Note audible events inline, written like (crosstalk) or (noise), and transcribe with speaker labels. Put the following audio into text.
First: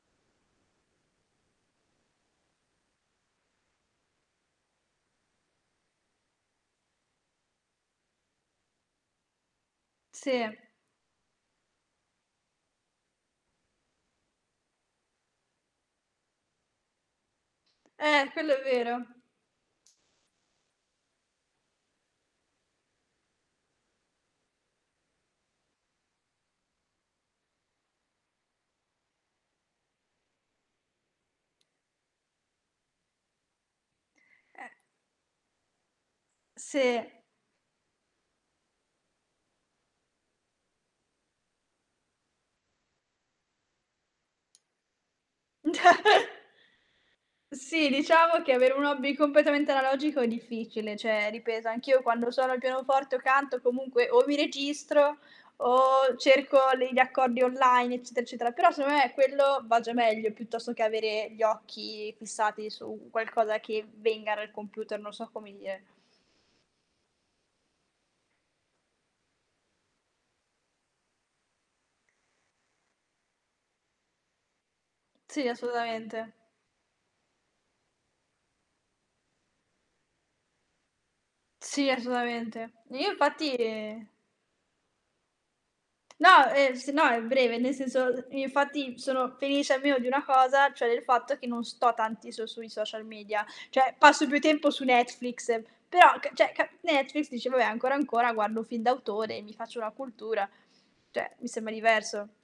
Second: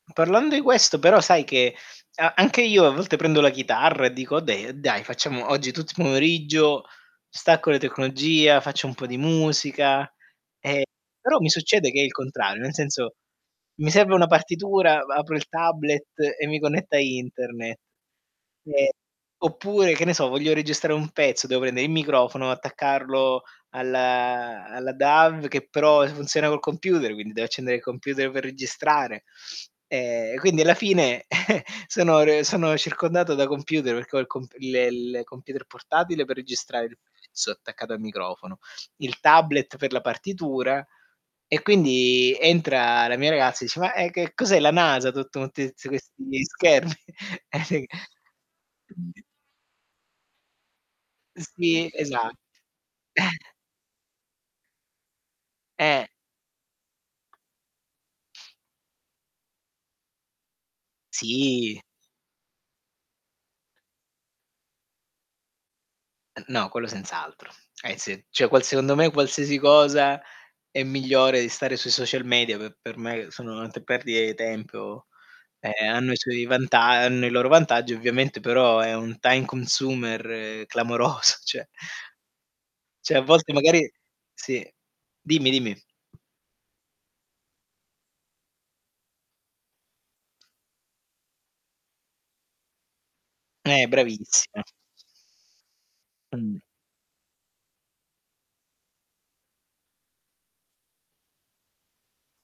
Speaker 1: Parlando i questo, però, sai che a anche io a volte prendo la chitarra e dico: "Okay, dai, facciamo oggi tutto i pomeriggio, stacco le tecnologia, faccio un po' di musica",
Speaker 2: Sì.
Speaker 1: ehm, però mi succede che è il contrario, nel senso: mi serve una partitura, ba apro il tablet e mi connetto a Interne,
Speaker 2: Eh, quello è
Speaker 1: ehm,
Speaker 2: vero.
Speaker 1: oppure, che ne so, voglio registrare un pezzo, devo pendere i microfono, attaccarlo alla alla DAW che però funziona col computer, quindi devo accendere il computer per registrare. Ehm, quindi alla fine (chuckles) sono re sono circondato da computer perché ho il comp
Speaker 2: Eh.
Speaker 1: il il computer portatile per registrare il
Speaker 2: Sì.
Speaker 1: pezzo attaccato al microfono, il tablet per la partitura e quindi entra la mia ragazza dice: "Ma, ehm, che cos'è la NASA? Tutto motti zi questi
Speaker 2: (chuckles)
Speaker 1: schermi?" (chuckles)
Speaker 2: Sì,
Speaker 1: (unintelligible)
Speaker 2: diciamo che avere un hobby
Speaker 1: (unintelligible)
Speaker 2: completamente analogico è difficile. Cioè, ripeto,
Speaker 1: Sì,
Speaker 2: anch'io quando
Speaker 1: esat
Speaker 2: suono il pianoforte o
Speaker 1: (chuckles)
Speaker 2: canto comunque o mi registro
Speaker 1: Eh.
Speaker 2: o cerco le gli accordi online, eccetera, eccetera. Però, secondo me, quello va già meglio piuttosto che avere gli
Speaker 1: Sì!
Speaker 2: occhi fissati su qualcosa che venga dal computer, non so come dire.
Speaker 1: Ehm, no, quello senz'altro, eh, sì. Cioè qual secondo me, qualsiasi cosa è migliore di stare sui social media, pe per che me sono ante perdite i tempo.
Speaker 2: Sì,
Speaker 1: Ehm, hanno i
Speaker 2: assolutamente.
Speaker 1: suoi vanta hanno i loro vantaggi ovviamente, però è un time consumer clamoroso, cioè
Speaker 2: Sì, assolutamente. Io
Speaker 1: Cioè a volte
Speaker 2: infatti
Speaker 1: magari sì, dimmi, dimmi.
Speaker 2: No, ehm, se no è breve, nel senso, uhm, infatti sono felice almeno di una cosa, cioè del fatto che non sto tanti so sui social media,
Speaker 1: Eh,
Speaker 2: cioè passo più
Speaker 1: bravissima.
Speaker 2: tempo su Netflix, però ca cioè
Speaker 1: Mh.
Speaker 2: ca Netflix dici: "Vabbè, ancora, ancora guardo un film d'autore e mi faccio una cultura", cioè mi sembra diverso.